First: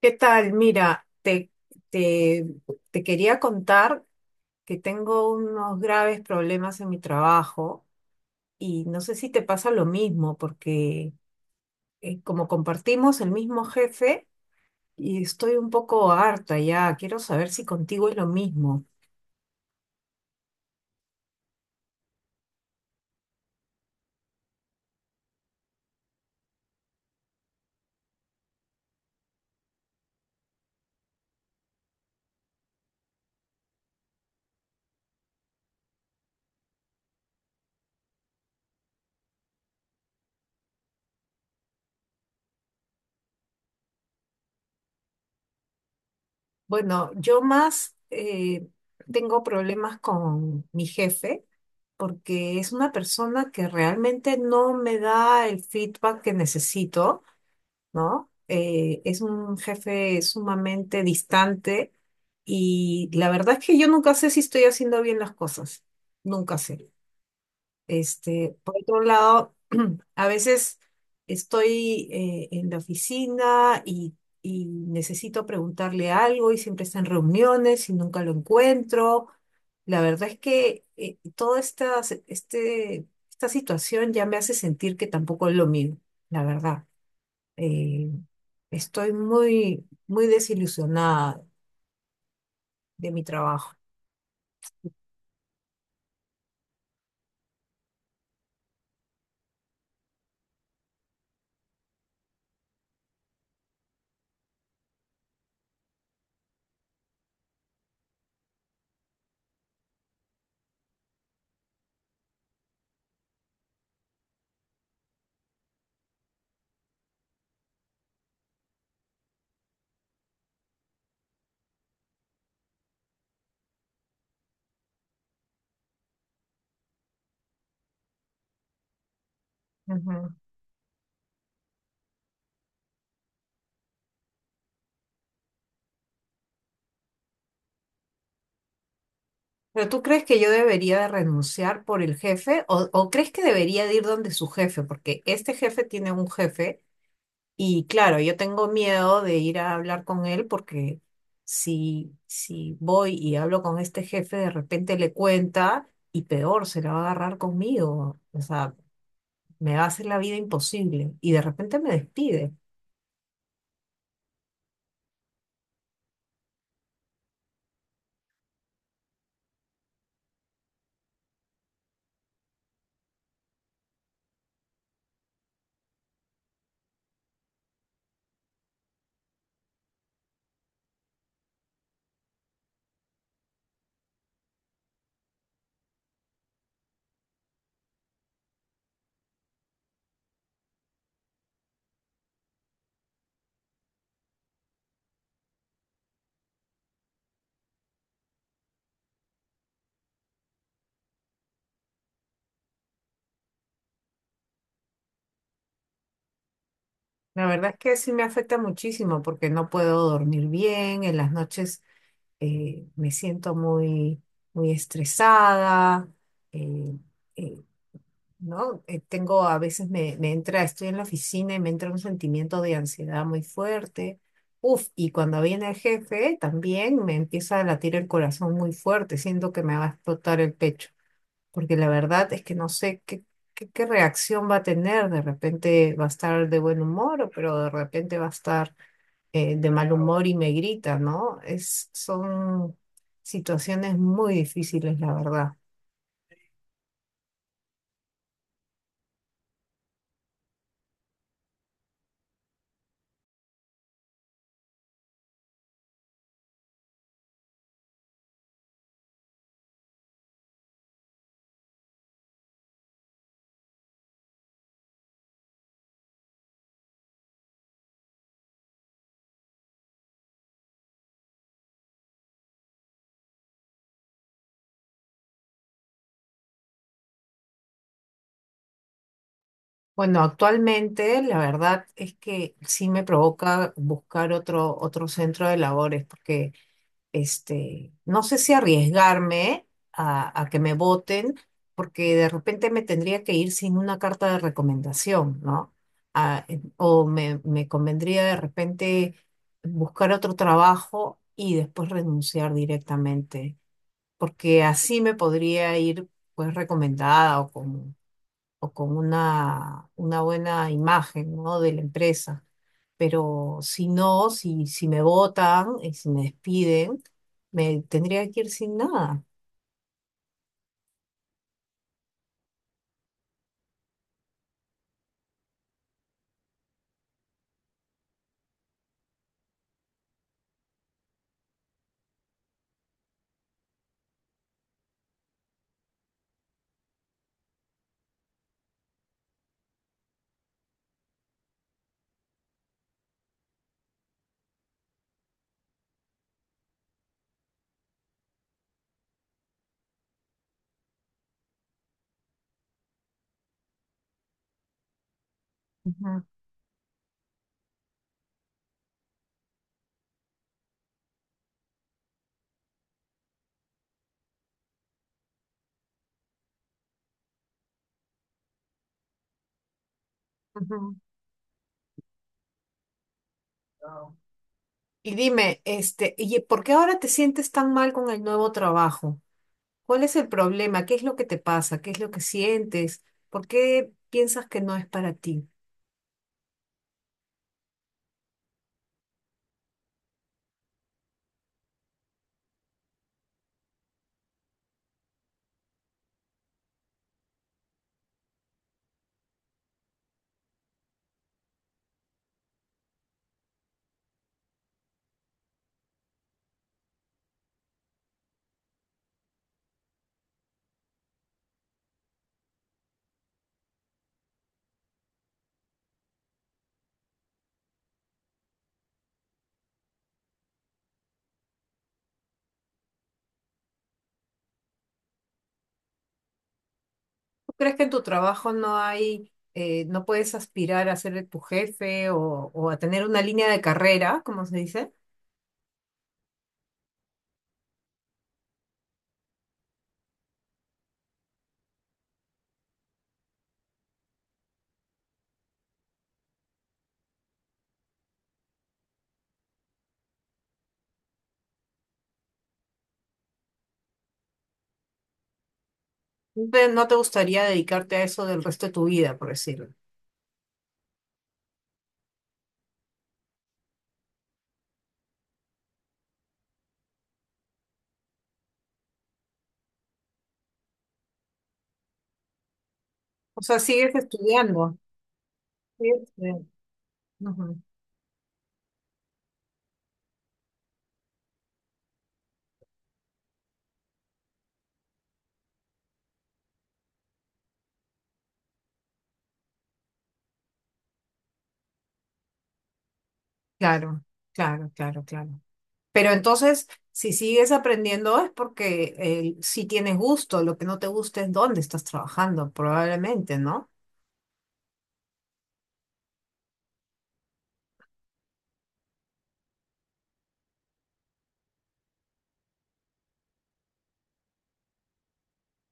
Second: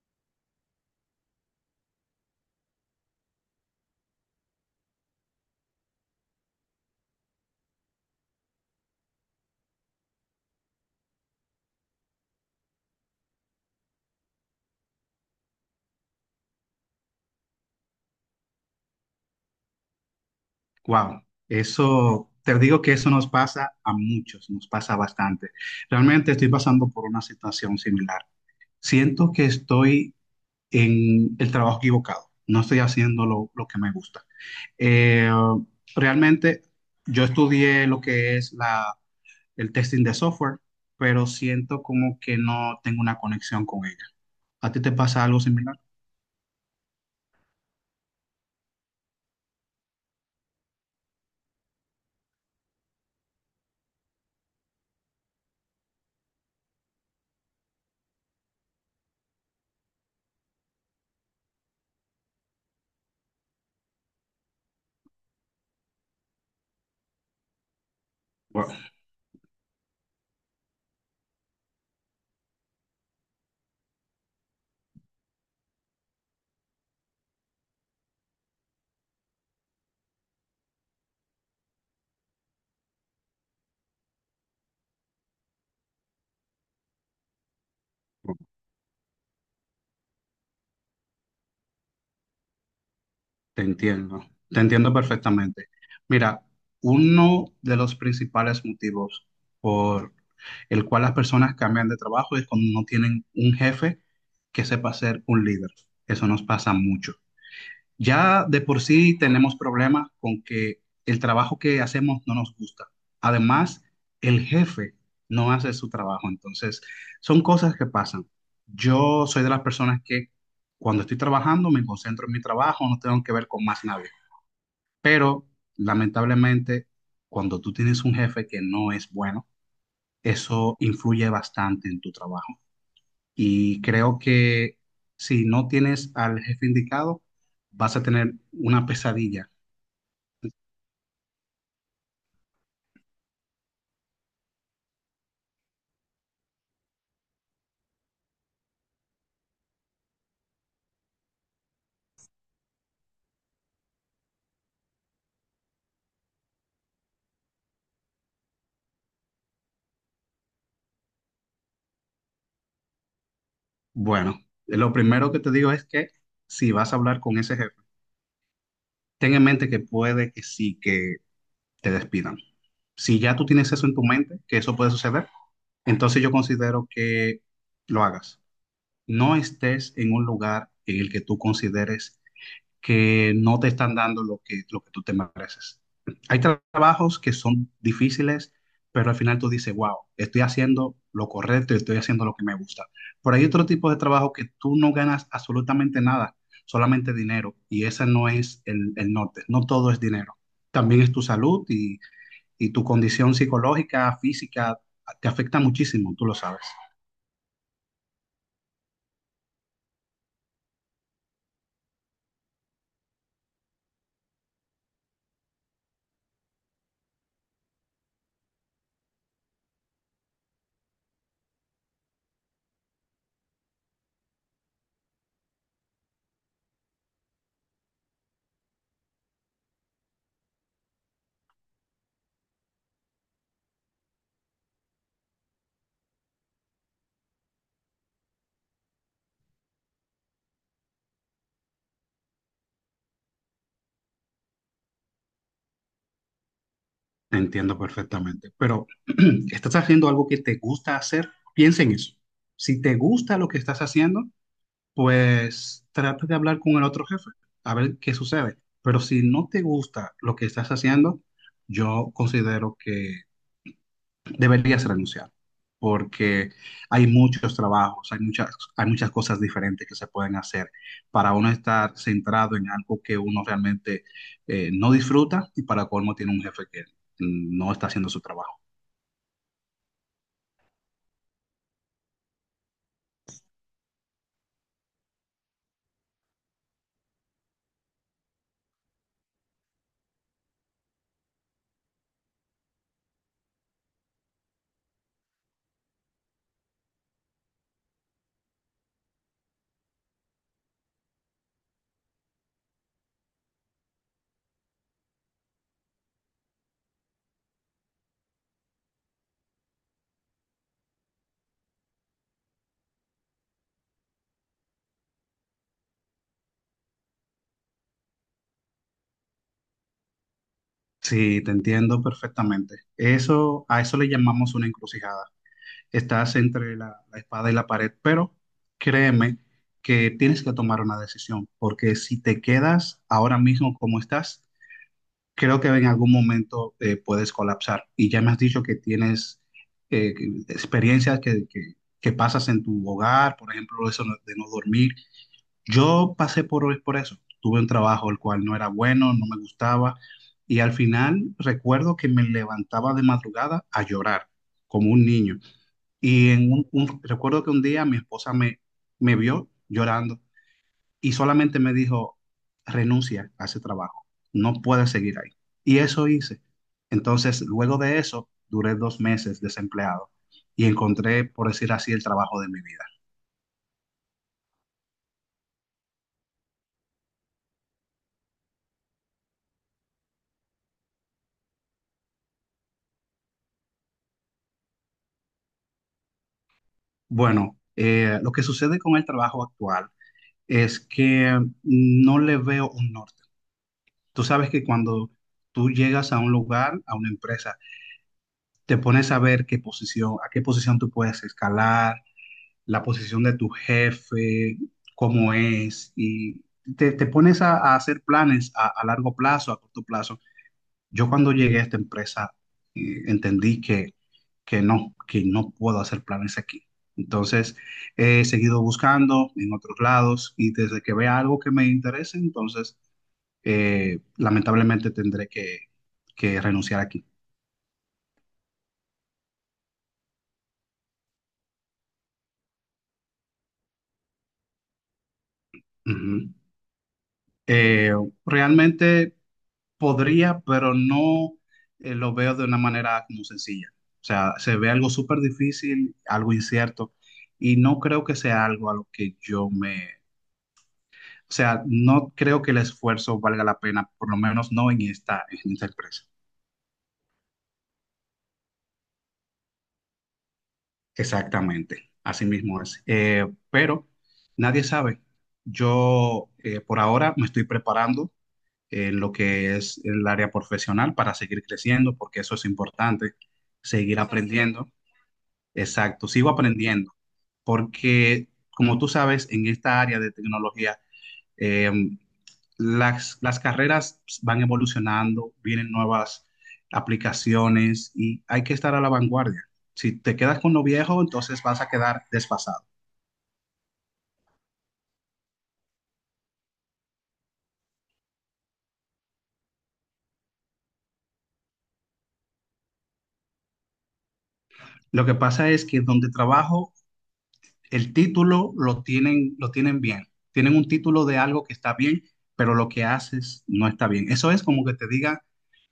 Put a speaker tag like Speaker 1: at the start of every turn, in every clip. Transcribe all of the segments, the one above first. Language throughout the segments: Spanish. Speaker 1: ¿Qué tal? Mira, te, te quería contar que tengo unos graves problemas en mi trabajo y no sé si te pasa lo mismo porque como compartimos el mismo jefe y estoy un poco harta ya, quiero saber si contigo es lo mismo.
Speaker 2: Wow, eso, te digo que eso nos pasa a muchos, nos pasa bastante. Realmente estoy pasando por una situación similar. Siento que estoy en el trabajo equivocado, no estoy haciendo lo que me gusta. Eh, Realmente yo estudié lo que es el testing de software, pero siento como que no tengo una conexión con ella. ¿A ti te pasa algo similar?
Speaker 1: Bueno, yo más tengo problemas con mi jefe porque es una persona que realmente no me da el feedback que necesito, ¿no? Es un jefe sumamente distante y la verdad es que yo nunca sé si estoy haciendo bien las cosas, nunca sé. Este,
Speaker 2: Wow.
Speaker 1: por otro lado, a veces estoy en la oficina y necesito preguntarle algo y siempre está en reuniones y nunca lo encuentro. La verdad es que toda esta, esta situación ya me hace sentir que tampoco es lo mío, la verdad. eh, Estoy muy desilusionada de mi trabajo.
Speaker 2: Te entiendo perfectamente. Mira, uno de los principales motivos por el cual las personas cambian de trabajo es cuando no tienen un jefe que sepa ser un líder. Eso nos pasa mucho. Ya de por sí tenemos problemas con que el trabajo que hacemos no nos gusta. Además, el jefe no hace su trabajo. Entonces, son cosas que pasan. Yo soy de las personas que cuando estoy trabajando me concentro en mi trabajo, no tengo que ver con más nadie. Pero, lamentablemente, cuando tú tienes un jefe que no es bueno,
Speaker 1: Ujú.
Speaker 2: eso influye bastante en tu trabajo. Y creo que si no tienes al jefe indicado, vas a tener una pesadilla.
Speaker 1: ¿Pero tú crees que yo debería de renunciar por el jefe o crees que debería de ir donde su jefe? Porque este jefe tiene un jefe y claro, yo tengo miedo de ir a hablar con él porque si voy y hablo con este jefe, de repente le cuenta y peor, se la va a agarrar conmigo. O sea, me va a hacer la vida imposible y de repente me despide.
Speaker 2: Bueno, lo primero que te digo es que si vas a hablar con ese jefe, ten en mente que puede que sí que te despidan. Si ya tú tienes eso en tu mente, que eso puede suceder, entonces yo considero que lo hagas. No estés en un lugar en el que tú consideres que no te están dando lo que tú te mereces. Hay trabajos que son difíciles, pero al final tú dices, wow, estoy haciendo lo correcto y estoy haciendo lo que me gusta. Pero hay otro tipo de trabajo que tú no ganas absolutamente nada, solamente dinero, y ese no es el norte, no todo es dinero. También es tu salud y tu condición psicológica, física, te afecta muchísimo, tú lo sabes.
Speaker 1: La verdad es que sí me afecta muchísimo porque no puedo dormir bien en las noches. Me siento muy estresada, eh, eh, ¿no? Tengo, a veces me entra, estoy en la oficina y me entra un sentimiento de ansiedad muy fuerte. Uf, y cuando viene el jefe también me empieza a latir el corazón muy fuerte, siento que me va a explotar el pecho porque la verdad es que no sé qué reacción va a tener. De repente va a estar de buen humor, pero de repente va a estar de mal humor y me grita, ¿no? Son situaciones muy difíciles, la verdad.
Speaker 2: Entiendo perfectamente, pero estás haciendo algo que te gusta hacer, piensa en eso. Si te gusta lo que estás haciendo, pues trata de hablar con el otro jefe, a ver qué sucede. Pero si no te gusta lo que estás haciendo, yo considero que deberías renunciar, porque hay muchos trabajos, hay muchas cosas diferentes que se pueden hacer para uno estar centrado en algo que uno realmente no disfruta y para colmo tiene un jefe que no está haciendo su trabajo.
Speaker 1: Bueno, actualmente la verdad es que sí me provoca buscar otro centro de labores, porque este, no sé si arriesgarme a que me voten, porque de repente me tendría que ir sin una carta de recomendación, ¿no? O me convendría de repente buscar otro trabajo y después renunciar directamente, porque así me podría ir pues recomendada o con una buena imagen, ¿no?, de la empresa. Pero si no, si me votan y si me despiden, me tendría que ir sin nada.
Speaker 2: Sí, te entiendo perfectamente. Eso, a eso le llamamos una encrucijada. Estás entre la espada y la pared, pero créeme que tienes que tomar una decisión, porque si te quedas ahora mismo como estás, creo que en algún momento puedes colapsar. Y ya me has dicho que tienes experiencias que pasas en tu hogar, por ejemplo, eso no- de no dormir. Yo pasé por eso. Tuve un trabajo el cual no era bueno, no me gustaba. Y al final recuerdo que me levantaba de madrugada a llorar, como un niño.
Speaker 1: Ujú,
Speaker 2: Y en recuerdo que un día mi esposa me vio llorando y solamente me dijo, renuncia a ese trabajo, no puedes seguir ahí. Y eso hice. Entonces, luego de eso, duré dos meses desempleado y
Speaker 1: ujú.
Speaker 2: encontré, por decir así, el trabajo de mi vida.
Speaker 1: Wow. Y dime, este, ¿y por qué ahora te sientes tan mal con el nuevo trabajo? ¿Cuál es el problema? ¿Qué es lo que te pasa? ¿Qué es lo que sientes? ¿Por qué piensas que no es para ti?
Speaker 2: Bueno, lo que sucede con el trabajo actual es que no le veo un norte. Tú sabes que cuando tú llegas a un lugar, a una empresa, te pones a ver qué posición, a qué posición tú puedes escalar, la posición de tu jefe, cómo es, y te pones a hacer planes a largo plazo, a corto plazo. Yo cuando llegué a esta empresa entendí que no puedo hacer planes aquí. Entonces, he seguido buscando en otros lados y desde que vea algo que me interese, entonces, lamentablemente tendré que renunciar aquí.
Speaker 1: ¿Crees que en tu trabajo no hay, no puedes aspirar a ser tu jefe o a tener una línea de carrera, como se dice?
Speaker 2: Ujú. Eh, realmente podría, pero no lo veo de una manera como sencilla. O sea, se ve algo súper difícil, algo incierto, y no creo que sea algo a lo que yo me... O sea, no creo que el esfuerzo valga la pena, por lo menos no en en esta empresa.
Speaker 1: ¿No te gustaría dedicarte a eso del resto de tu vida, por decirlo?
Speaker 2: Exactamente, así mismo es. Pero nadie sabe. Yo por ahora me estoy preparando en lo que es el área profesional para seguir creciendo, porque eso es importante,
Speaker 1: O sea, sigues
Speaker 2: seguir aprendiendo.
Speaker 1: estudiando. Sigues
Speaker 2: Exacto, sigo
Speaker 1: estudiando.
Speaker 2: aprendiendo,
Speaker 1: Ujú.
Speaker 2: porque como tú sabes, en esta área de tecnología, eh, las carreras van evolucionando, vienen nuevas aplicaciones y hay que estar a la vanguardia. Si te quedas con lo viejo, entonces vas a quedar desfasado.
Speaker 1: Claro, claro, claro, claro. Pero entonces, si sigues aprendiendo es porque si tienes gusto, lo que no te gusta es dónde estás trabajando, probablemente, ¿no?
Speaker 2: Lo que pasa es que donde trabajo, el título lo tienen bien. Tienen un título de algo que está bien, pero lo que haces no está bien. Eso es como que te diga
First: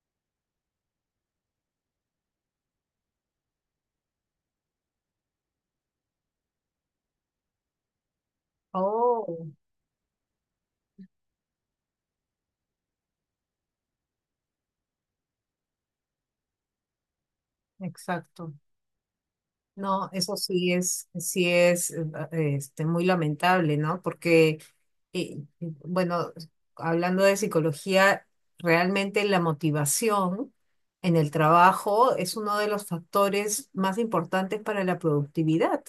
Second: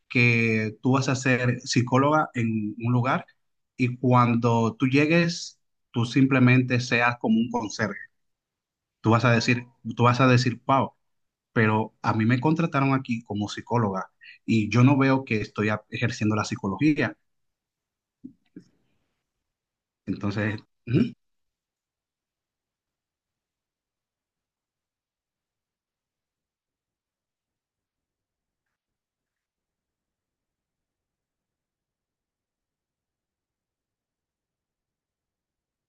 Speaker 2: que tú vas a ser psicóloga en un lugar y cuando tú llegues, tú simplemente seas como un conserje. Tú vas a
Speaker 1: Oh,
Speaker 2: decir, tú vas a decir, wow, pero a mí me contrataron aquí como psicóloga y yo no veo que estoy ejerciendo la psicología.
Speaker 1: exacto. No, eso
Speaker 2: Entonces, ujú,
Speaker 1: sí es este, muy lamentable, ¿no? Porque, bueno, hablando de psicología, realmente la motivación en el trabajo es uno de los factores más importantes para la productividad,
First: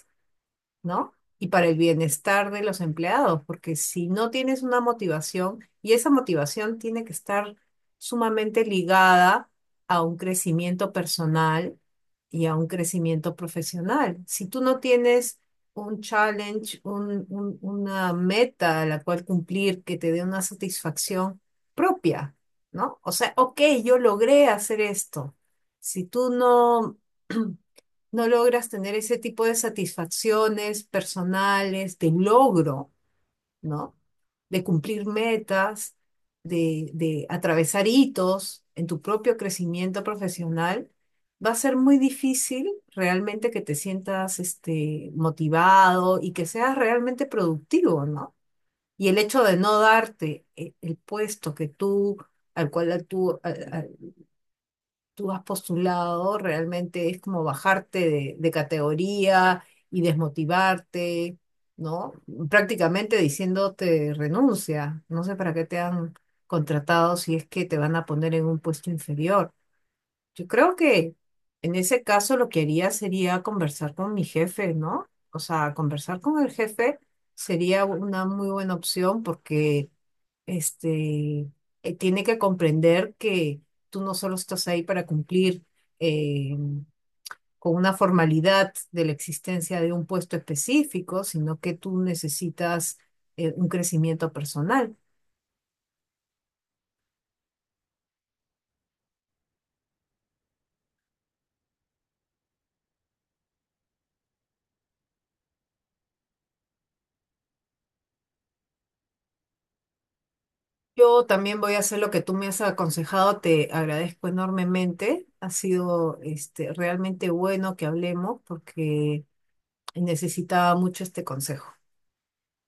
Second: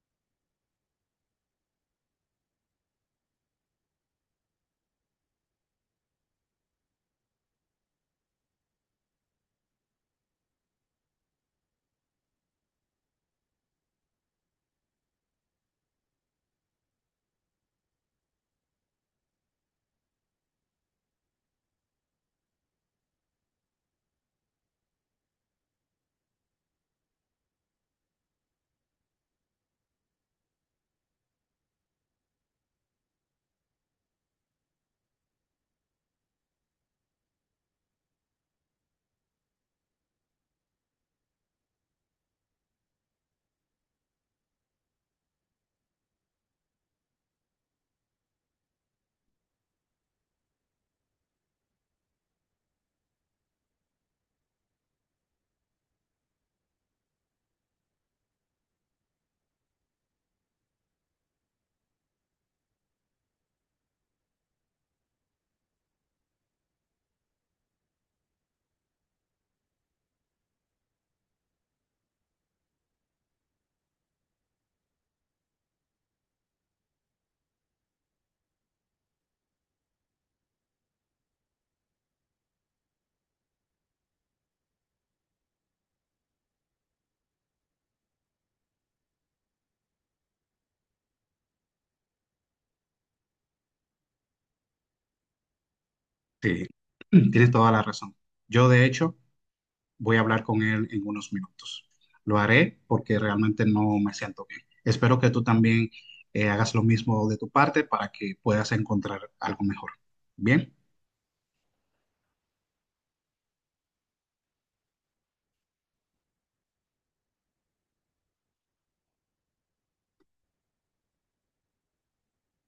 Speaker 1: ¿no? Y para el bienestar de los empleados, porque si no tienes una motivación, y esa motivación tiene que estar sumamente ligada a un crecimiento personal y a un crecimiento profesional. Si tú no tienes un challenge, una meta a la cual cumplir que te dé una satisfacción propia, ¿no? O sea, ok, yo logré hacer esto. Si tú no no logras tener ese tipo de satisfacciones personales, de logro, ¿no? De cumplir metas, de atravesar hitos en tu propio crecimiento profesional, va a ser muy difícil realmente que te sientas este, motivado y que seas realmente productivo, ¿no? Y el hecho de no darte el puesto que tú, al cual tú, tú has postulado realmente es como bajarte de categoría y desmotivarte, ¿no? Prácticamente diciéndote renuncia. No sé para qué te han contratado si es que te van a poner en un puesto inferior. Yo creo que en ese caso lo que haría sería conversar con mi jefe, ¿no? O sea, conversar con el jefe sería una muy buena opción porque este, tiene que comprender que tú no solo estás ahí para cumplir eh, con una formalidad de la existencia de un puesto específico, sino que tú necesitas un crecimiento personal.
Speaker 2: sí, tienes toda la razón. Yo, de hecho, voy a hablar con él en unos minutos. Lo haré porque realmente no me siento bien. Espero que tú también hagas lo mismo de tu parte para que puedas encontrar algo mejor. Bien,
Speaker 1: Yo también voy a hacer lo que tú me has aconsejado, te agradezco enormemente. Ha sido este, realmente bueno que hablemos porque necesitaba mucho este consejo.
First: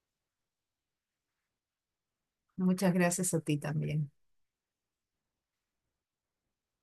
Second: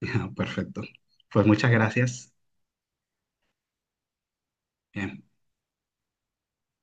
Speaker 2: perfecto. Pues muchas gracias.
Speaker 1: Muchas gracias a ti también.
Speaker 2: Bien.